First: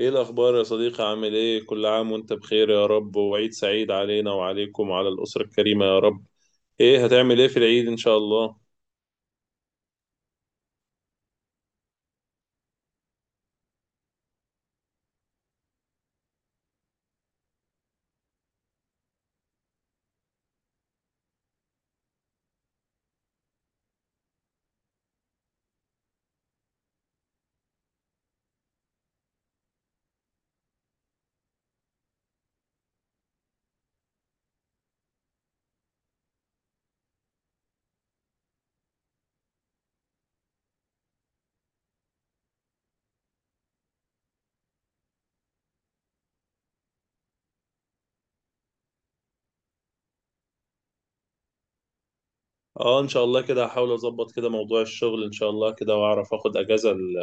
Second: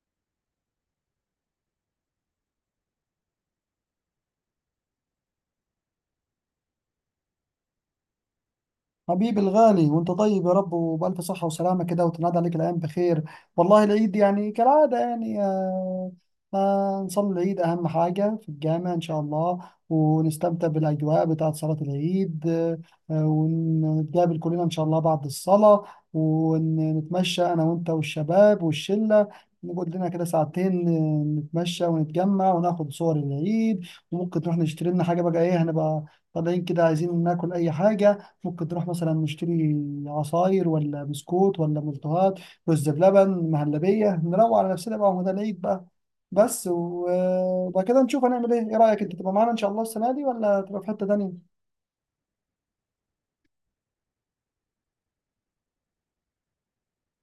ايه الاخبار يا صديقي؟ عامل ايه؟ كل عام وانت بخير يا رب، وعيد سعيد علينا وعليكم وعلى الاسره الكريمه يا رب. ايه هتعمل ايه في العيد ان شاء الله؟ حبيبي الغالي وانت طيب يا رب وبألف صحة وسلامة كده، وتنادى عليك الأيام بخير. والله العيد يعني كالعادة يعني نصلي العيد أهم حاجة في الجامع إن شاء الله. ونستمتع بالأجواء بتاعة صلاة العيد ونتقابل كلنا إن شاء الله بعد الصلاة. ونتمشى أنا وأنت والشباب والشلة، نقعد لنا كده ساعتين نتمشى ونتجمع وناخد صور العيد. وممكن نروح نشتري لنا حاجة بقى. إيه، هنبقى طالعين كده عايزين ناكل أي حاجة، ممكن نروح مثلا نشتري عصاير ولا بسكوت ولا ملتهات، رز بلبن، مهلبية، نروق على نفسنا بقى ومدى العيد بقى. بس و- وبعد كده نشوف هنعمل ايه. ايه رأيك انت تبقى معانا ان شاء الله السنة دي ولا تبقى في حتة تانية؟ اه ان شاء الله كده هحاول اظبط كده موضوع الشغل ان شاء الله كده، واعرف اخد اجازة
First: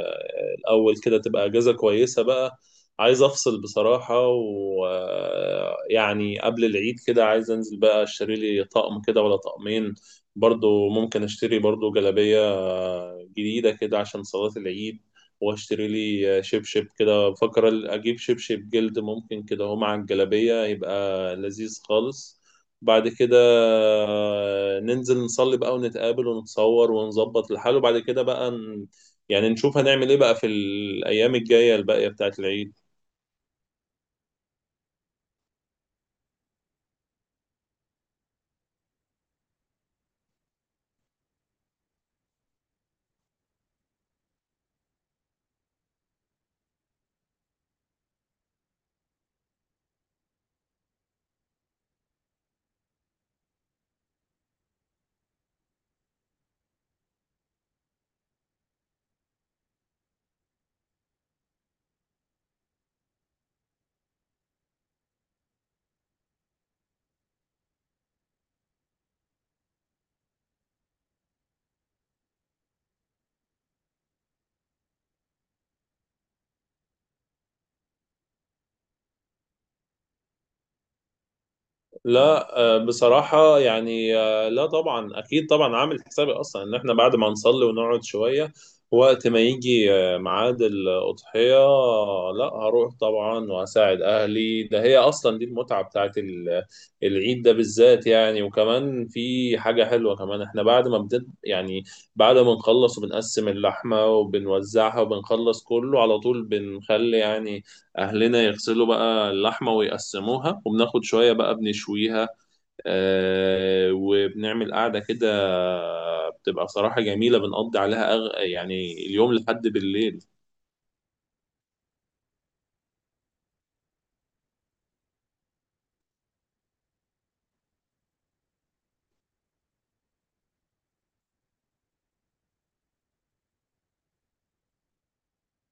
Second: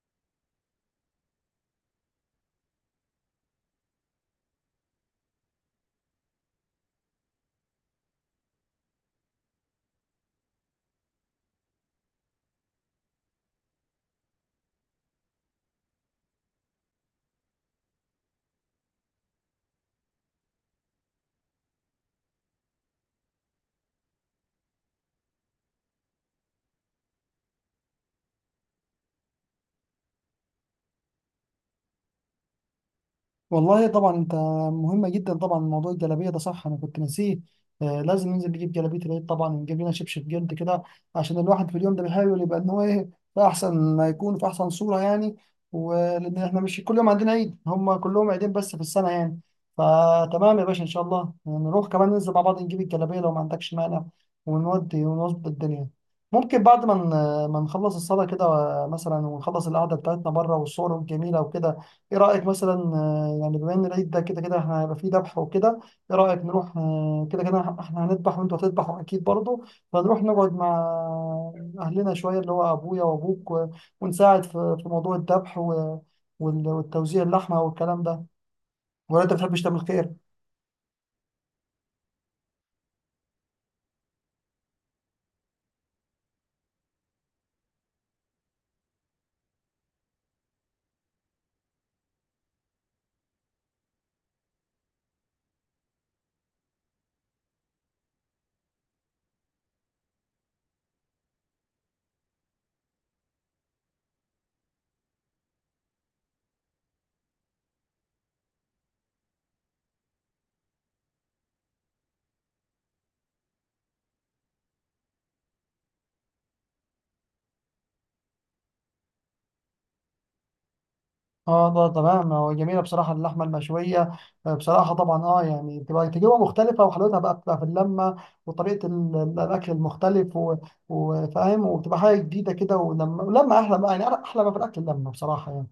الاول كده تبقى اجازة كويسة بقى. عايز افصل بصراحة، ويعني قبل العيد كده عايز انزل بقى اشتري لي طقم كده ولا طقمين. برضو ممكن اشتري برضو جلابية جديدة كده عشان صلاة العيد، واشتري لي شبشب كده، بفكر اجيب شبشب جلد ممكن كده، هو مع الجلابية يبقى لذيذ خالص. بعد كده ننزل نصلي بقى ونتقابل ونتصور ونظبط الحال، وبعد كده بقى نشوف هنعمل ايه بقى في الأيام الجاية الباقية بتاعت العيد. والله طبعا انت مهمة جدا. طبعا موضوع الجلابية ده صح، انا كنت ناسيه. آه، لازم ننزل نجيب جلابية العيد طبعا، ونجيب لنا شبشب جلد كده، عشان الواحد في اليوم ده بيحاول يبقى ان هو ايه في احسن ما يكون، في احسن صورة يعني. ولان احنا مش كل يوم عندنا عيد، هم كلهم عيدين بس في السنة يعني. فتمام يا باشا، ان شاء الله نروح كمان، ننزل مع بعض نجيب الجلابية لو ما عندكش مانع، ونودي ونظبط الدنيا. ممكن بعد ما ما نخلص الصلاة كده مثلا، ونخلص القعدة بتاعتنا بره والصور الجميلة وكده. ايه رأيك مثلا يعني بما ان العيد ده كده كده احنا هيبقى فيه ذبح وكده، ايه رأيك نروح كده كده احنا هنذبح وانتوا هتذبحوا اكيد برضه، فنروح نقعد مع اهلنا شوية، اللي هو ابويا وابوك ونساعد في موضوع الذبح والتوزيع اللحمة والكلام ده، ولا انت بتحبش تعمل خير؟ لا آه، بصراحة يعني آه، لا طبعا أكيد طبعا، عامل حسابي أصلا إن إحنا بعد ما نصلي ونقعد شوية، وقت ما يجي ميعاد الأضحية لا هروح طبعا وهساعد أهلي. ده هي أصلا دي المتعة بتاعت العيد ده بالذات يعني. وكمان في حاجة حلوة كمان، إحنا بعد ما نخلص وبنقسم اللحمة وبنوزعها وبنخلص كله على طول، بنخلي يعني أهلنا يغسلوا بقى اللحمة ويقسموها، وبناخد شوية بقى بنشويها وبنعمل قعدة كده، بتبقى بصراحة جميلة، بنقضي عليها يعني اليوم لحد بالليل. اه ده تمام، هو جميله بصراحه اللحمه المشويه. بصراحه طبعا اه يعني بتبقى تجربه مختلفه، وحلاوتها بقى بتبقى في اللمه وطريقه الاكل المختلف وفاهم، وبتبقى حاجه جديده كده، ولما احلى بقى يعني، احلى ما في الاكل اللمه بصراحه يعني.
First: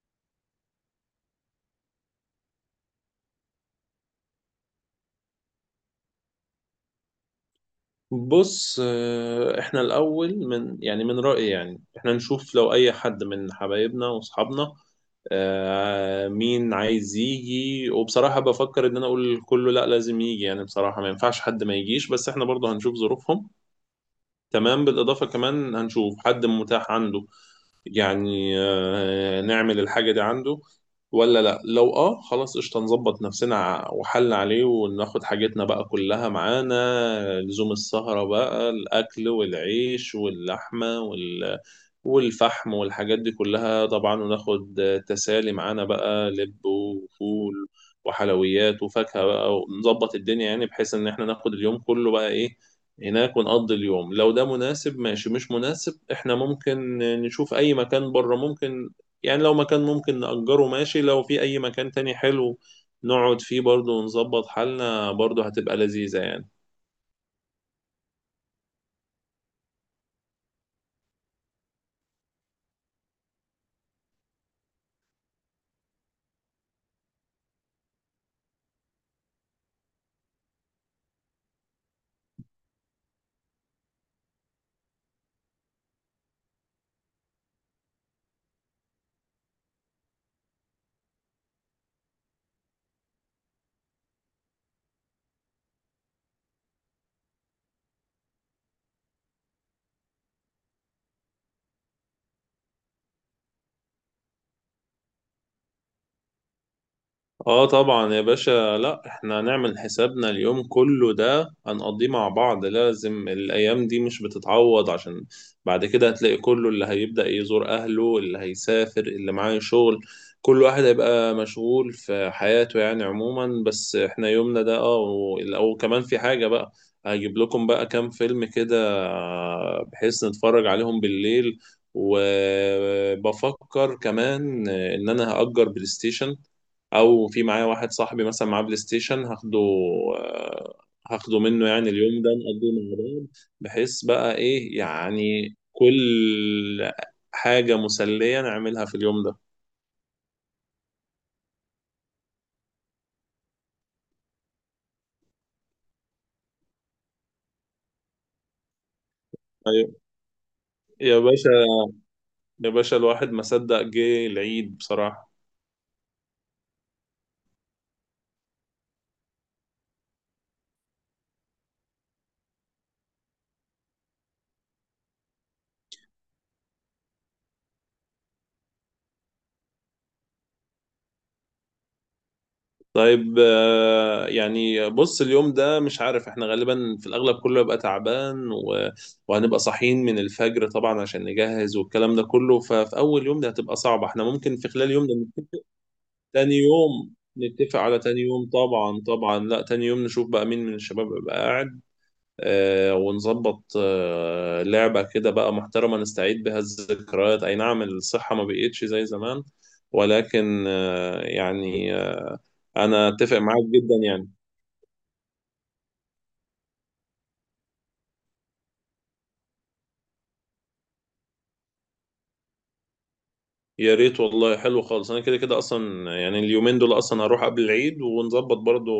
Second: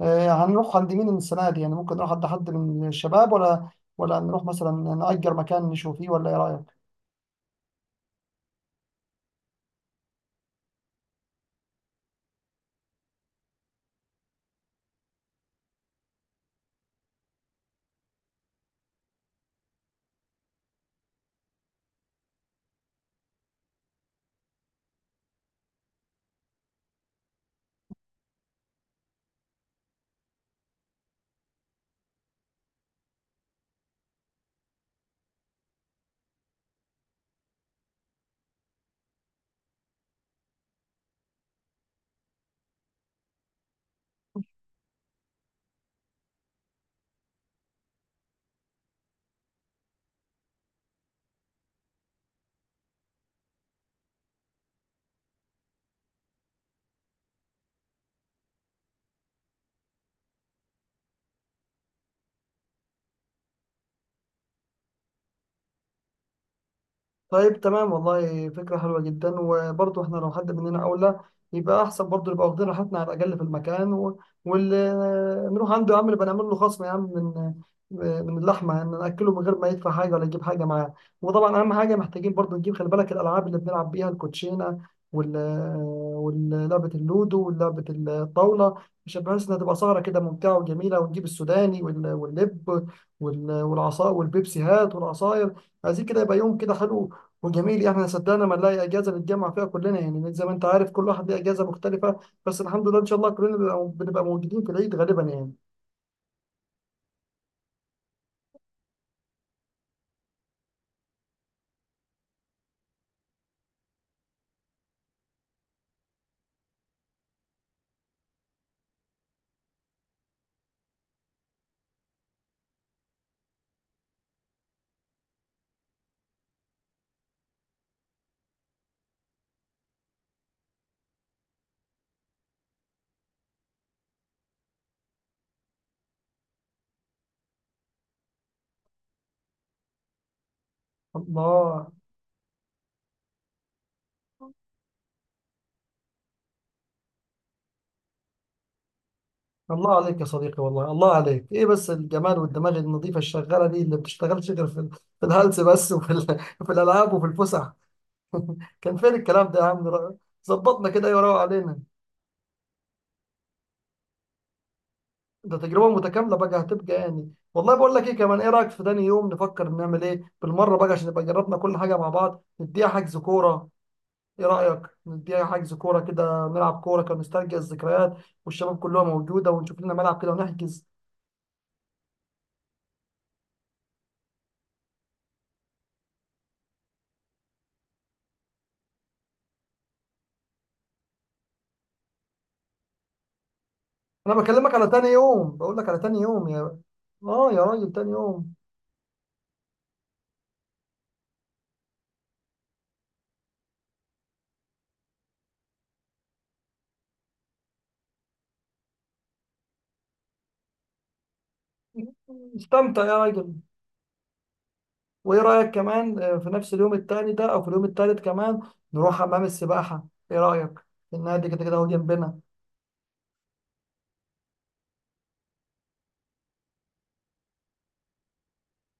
آه، هنروح عند مين السنه دي يعني؟ ممكن نروح عند حد من الشباب، ولا نروح مثلا نأجر مكان نشوف فيه، ولا ايه رايك؟ بص احنا الأول من يعني من رأيي يعني احنا نشوف لو أي حد من حبايبنا وأصحابنا مين عايز يجي، وبصراحة بفكر إن أنا أقول كله لأ لازم يجي، يعني بصراحة ما ينفعش حد ما يجيش، بس احنا برضه هنشوف ظروفهم. تمام، بالإضافة كمان هنشوف حد متاح عنده يعني نعمل الحاجة دي عنده ولا لا. لو اه خلاص قشطة نظبط نفسنا وحل عليه، وناخد حاجتنا بقى كلها معانا لزوم السهرة بقى، الأكل والعيش واللحمة والفحم والحاجات دي كلها طبعا، وناخد تسالي معانا بقى، لب وفول وحلويات وفاكهة بقى، ونظبط الدنيا، يعني بحيث ان احنا ناخد اليوم كله بقى ايه هناك ونقضي اليوم. لو ده مناسب ماشي، مش مناسب احنا ممكن نشوف اي مكان بره، ممكن يعني لو مكان ممكن نأجره ماشي، لو في اي مكان تاني حلو نقعد فيه برضه ونظبط حالنا، برضه هتبقى لذيذة يعني. طيب تمام، والله فكرة حلوة جدا. وبرضه احنا لو حد مننا أولى يبقى أحسن، برضه نبقى واخدين راحتنا على الأقل في المكان. و... واللي نروح عنده يا عم نبقى نعمل له خصم يا عم، من اللحمة يعني، نأكله من غير ما يدفع حاجة ولا يجيب حاجة معاه. وطبعا أهم حاجة محتاجين برضه نجيب، خلي بالك، الألعاب اللي بنلعب بيها: الكوتشينة وال ولعبة اللودو ولعبة الطاولة، عشان بحيث إنها تبقى سهرة كده ممتعة وجميلة. ونجيب السوداني واللب والعصا والبيبسيهات والعصاير. عايزين كده يبقى يوم كده حلو وجميل. احنا صدقنا ما نلاقي اجازه نتجمع فيها كلنا يعني، زي ما انت عارف كل واحد ليه اجازه مختلفه، بس الحمد لله ان شاء الله كلنا بنبقى موجودين في العيد غالبا يعني. اه طبعا يا باشا، لا احنا هنعمل حسابنا اليوم كله ده هنقضيه مع بعض، لازم. الايام دي مش بتتعوض، عشان بعد كده هتلاقي كله اللي هيبدأ يزور اهله، اللي هيسافر، اللي معاه شغل، كل واحد هيبقى مشغول في حياته يعني عموما. بس احنا يومنا ده اه. او كمان في حاجة بقى، هجيب لكم بقى كام فيلم كده بحيث نتفرج عليهم بالليل. وبفكر كمان ان انا هأجر بلاي ستيشن، او في معايا واحد صاحبي مثلا معاه بلاي ستيشن هاخده آه، هاخده منه، يعني الله اليوم ده نقضيه مع بعض، بحيث بقى ايه يعني كل حاجة مسلية نعملها في اليوم ده. الله عليك يا صديقي، والله الله عليك، ايه بس الجمال والدماغ النظيفه الشغاله دي، اللي بتشتغلش غير في الهلس بس، وفي في الالعاب وفي الفسح. كان فين الكلام ده يا عم أيوة. ظبطنا كده، ايه يا وروق باشا، علينا. يا باشا الواحد ما صدق جه العيد بصراحة. ده تجربه متكامله بقى هتبقى يعني. والله بقول لك ايه كمان، ايه رايك في تاني يوم نفكر نعمل ايه بالمره بقى، عشان نبقى جربنا كل حاجه مع بعض، نديها حجز كوره؟ ايه رأيك نديها حجز كورة كده نلعب كورة كنسترجع الذكريات، والشباب كلها موجودة، ونشوف لنا ملعب كده ونحجز. طيب يعني بص اليوم ده مش عارف، احنا غالبا في الأغلب كله يبقى تعبان و... وهنبقى صاحيين من الفجر طبعا عشان نجهز والكلام ده كله، ففي أول يوم ده هتبقى صعبة. احنا انا ممكن في بكلمك على خلال يوم، تاني يوم، بقول لك على تاني يوم تاني يا. يوم، اه يا نتفق راجل على تاني تاني يوم يوم، طبعا طبعا. لا تاني يوم نشوف بقى مين من الشباب يبقى قاعد، آه، ونظبط آه لعبة كده بقى محترمة نستعيد بها الذكريات. أي نعم الصحة ما بقيتش زي زمان، ولكن آه استمتع أنا يا أتفق راجل. معاك جدا يعني. وايه رأيك كمان في نفس اليوم التاني ده او في اليوم التالت كمان نروح حمام السباحة؟ ايه رأيك؟ النادي كده كده هو جنبنا. يا ريت والله، حلو خالص، انا كده كده اصلا يعني اليومين دول اصلا هروح قبل العيد ونظبط برضو.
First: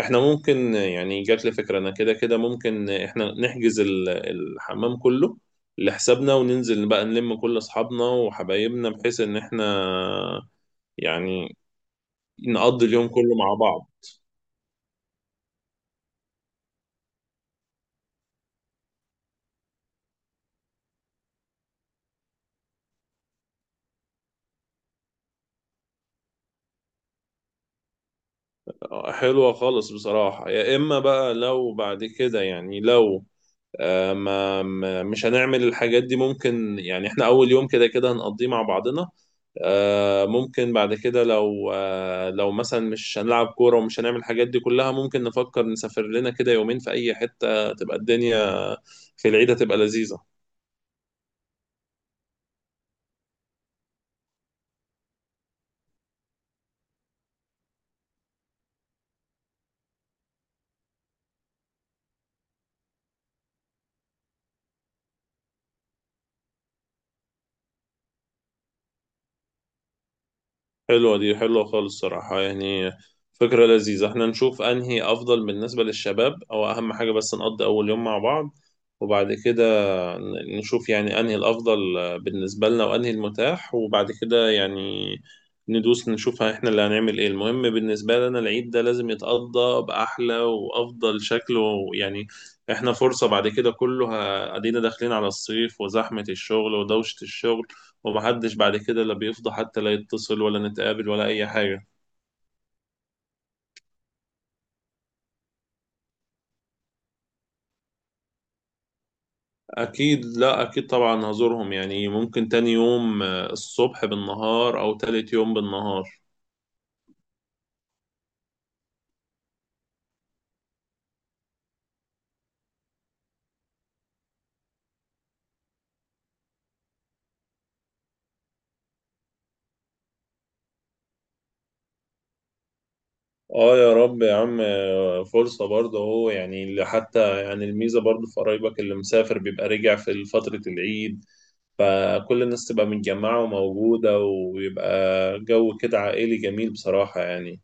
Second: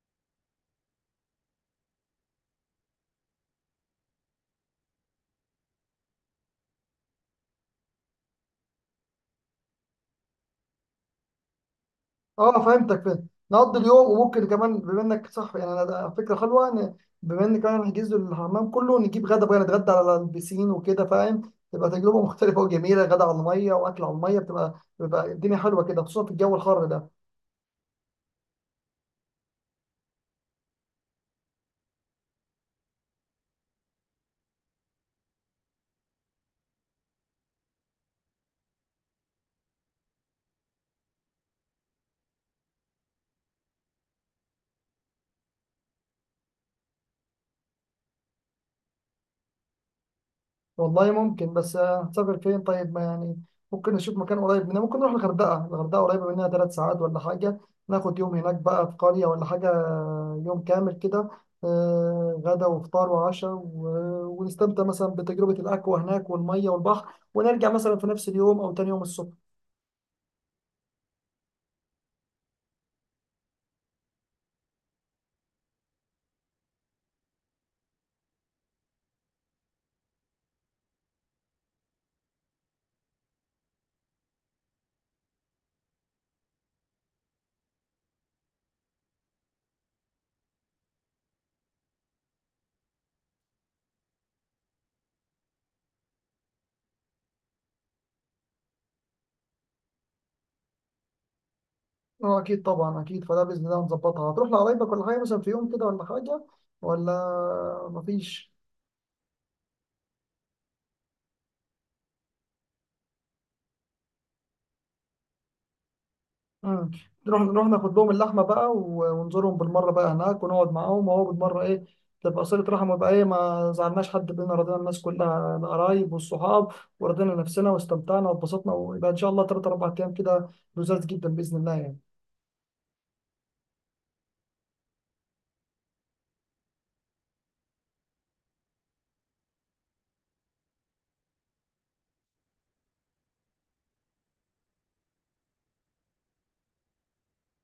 احنا ممكن يعني جات لي فكرة، انا كده كده ممكن احنا نحجز الحمام كله لحسابنا، وننزل بقى نلم كل اصحابنا وحبايبنا، بحيث ان احنا يعني اه نقضي فهمتك، اليوم فهمت. كله مع نقضي بعض. اليوم، وممكن كمان بما انك صح يعني، انا ده فكره حلوه، ان بما ان كمان نحجز له الحمام كله، نجيب غدا بقى نتغدى على البسين وكده، فاهم؟ تبقى تجربه مختلفه وجميله، غدا على الميه واكل على الميه، بتبقى بيبقى الدنيا حلوه كده، خصوصا في الجو الحر ده. حلوة خالص بصراحة. يا اما بقى لو بعد كده يعني، لو مش هنعمل الحاجات دي، ممكن يعني احنا اول يوم كده كده هنقضيه مع بعضنا، ممكن بعد كده لو لو مثلا مش هنلعب كورة ومش هنعمل الحاجات دي كلها، ممكن نفكر نسافر لنا كده يومين في اي حتة، تبقى الدنيا في العيد هتبقى لذيذة. والله ممكن، بس هنسافر فين؟ طيب، ما يعني ممكن نشوف مكان قريب مننا. ممكن نروح الغردقة، الغردقة قريبة مننا 3 ساعات ولا حاجة. ناخد يوم هناك بقى في قرية ولا حاجة، يوم كامل كده، غدا وفطار وعشاء ونستمتع مثلا بتجربة الأكوا هناك والمية والبحر، ونرجع مثلا في نفس اليوم أو تاني يوم الصبح. حلوة دي، حلوة خالص صراحة يعني، فكرة لذيذة. احنا نشوف انهي افضل بالنسبة للشباب، او اهم حاجة بس نقضي اول يوم مع بعض، وبعد كده نشوف يعني انهي الافضل بالنسبه لنا وانهي المتاح، وبعد كده يعني ندوس نشوف احنا اللي هنعمل ايه. المهم بالنسبه لنا العيد ده لازم يتقضى باحلى وافضل شكل، ويعني احنا فرصه بعد كده كله ادينا داخلين على الصيف وزحمه الشغل ودوشه الشغل، ومحدش بعد كده لا بيفضى حتى لا يتصل ولا نتقابل ولا اي حاجه. اه أكيد طبعا أكيد، فده بإذن الله هنظبطها. هتروح لقرايبك ولا حاجة مثلا في يوم كده ولا حاجة، ولا مفيش؟ اكيد، لا اكيد طبعا هزورهم، يعني ممكن تاني يوم الصبح بالنهار، او تالت يوم بالنهار. مم. نروح ناخد لهم اللحمه بقى ونزورهم بالمره بقى هناك، ونقعد معاهم، وهو بالمره ايه تبقى صله رحم، ويبقى ايه ما زعلناش حد بينا، رضينا الناس كلها القرايب والصحاب، ورضينا نفسنا واستمتعنا واتبسطنا، ويبقى ان شاء الله 3 4 ايام كده لذاذ جدا باذن الله يعني. اه يا رب يا عم. فرصة برضه اهو، يعني اللي حتى يعني الميزة برضه في قرايبك اللي مسافر بيبقى رجع في فترة العيد، فكل الناس تبقى متجمعة وموجودة، ويبقى جو كده عائلي جميل بصراحة يعني.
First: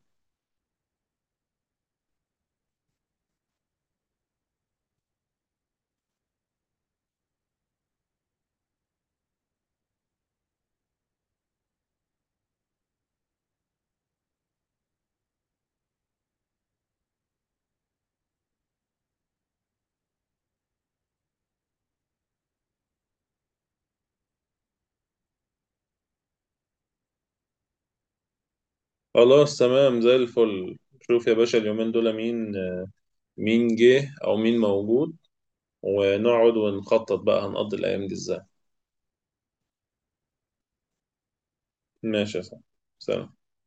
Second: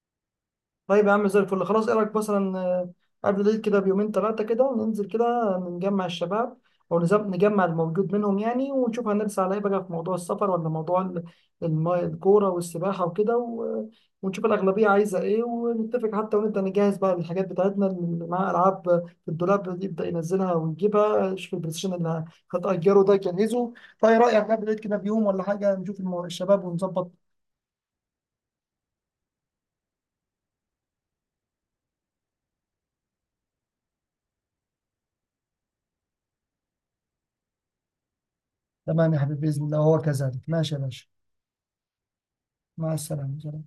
طيب يا عم زي الفل، خلاص. ايه رايك مثلا قبل العيد كده بيومين ثلاثه كده ننزل كده نجمع الشباب، او نجمع الموجود منهم يعني، ونشوف هنرسى على ايه بقى، في موضوع السفر ولا موضوع الكوره والسباحه وكده ونشوف الاغلبيه عايزه ايه ونتفق حتى، ونبدا نجهز بقى الحاجات بتاعتنا، اللي معاها العاب في الدولاب دي يبدا ينزلها ويجيبها، شوف البلاي ستيشن اللي هتأجره ده يجهزه. فايه رايك قبل العيد كده بيوم ولا حاجه نشوف الشباب ونظبط؟ خلاص تمام زي الفل. شوف يا باشا اليومين دول مين، مين جه او مين موجود، ونقعد ونخطط بقى هنقضي الايام دي ازاي. تمام يا حبيبي باذن الله، وهو كذلك. ماشي يا باشا. ماشي يا صاحبي. مع سلام. السلامه.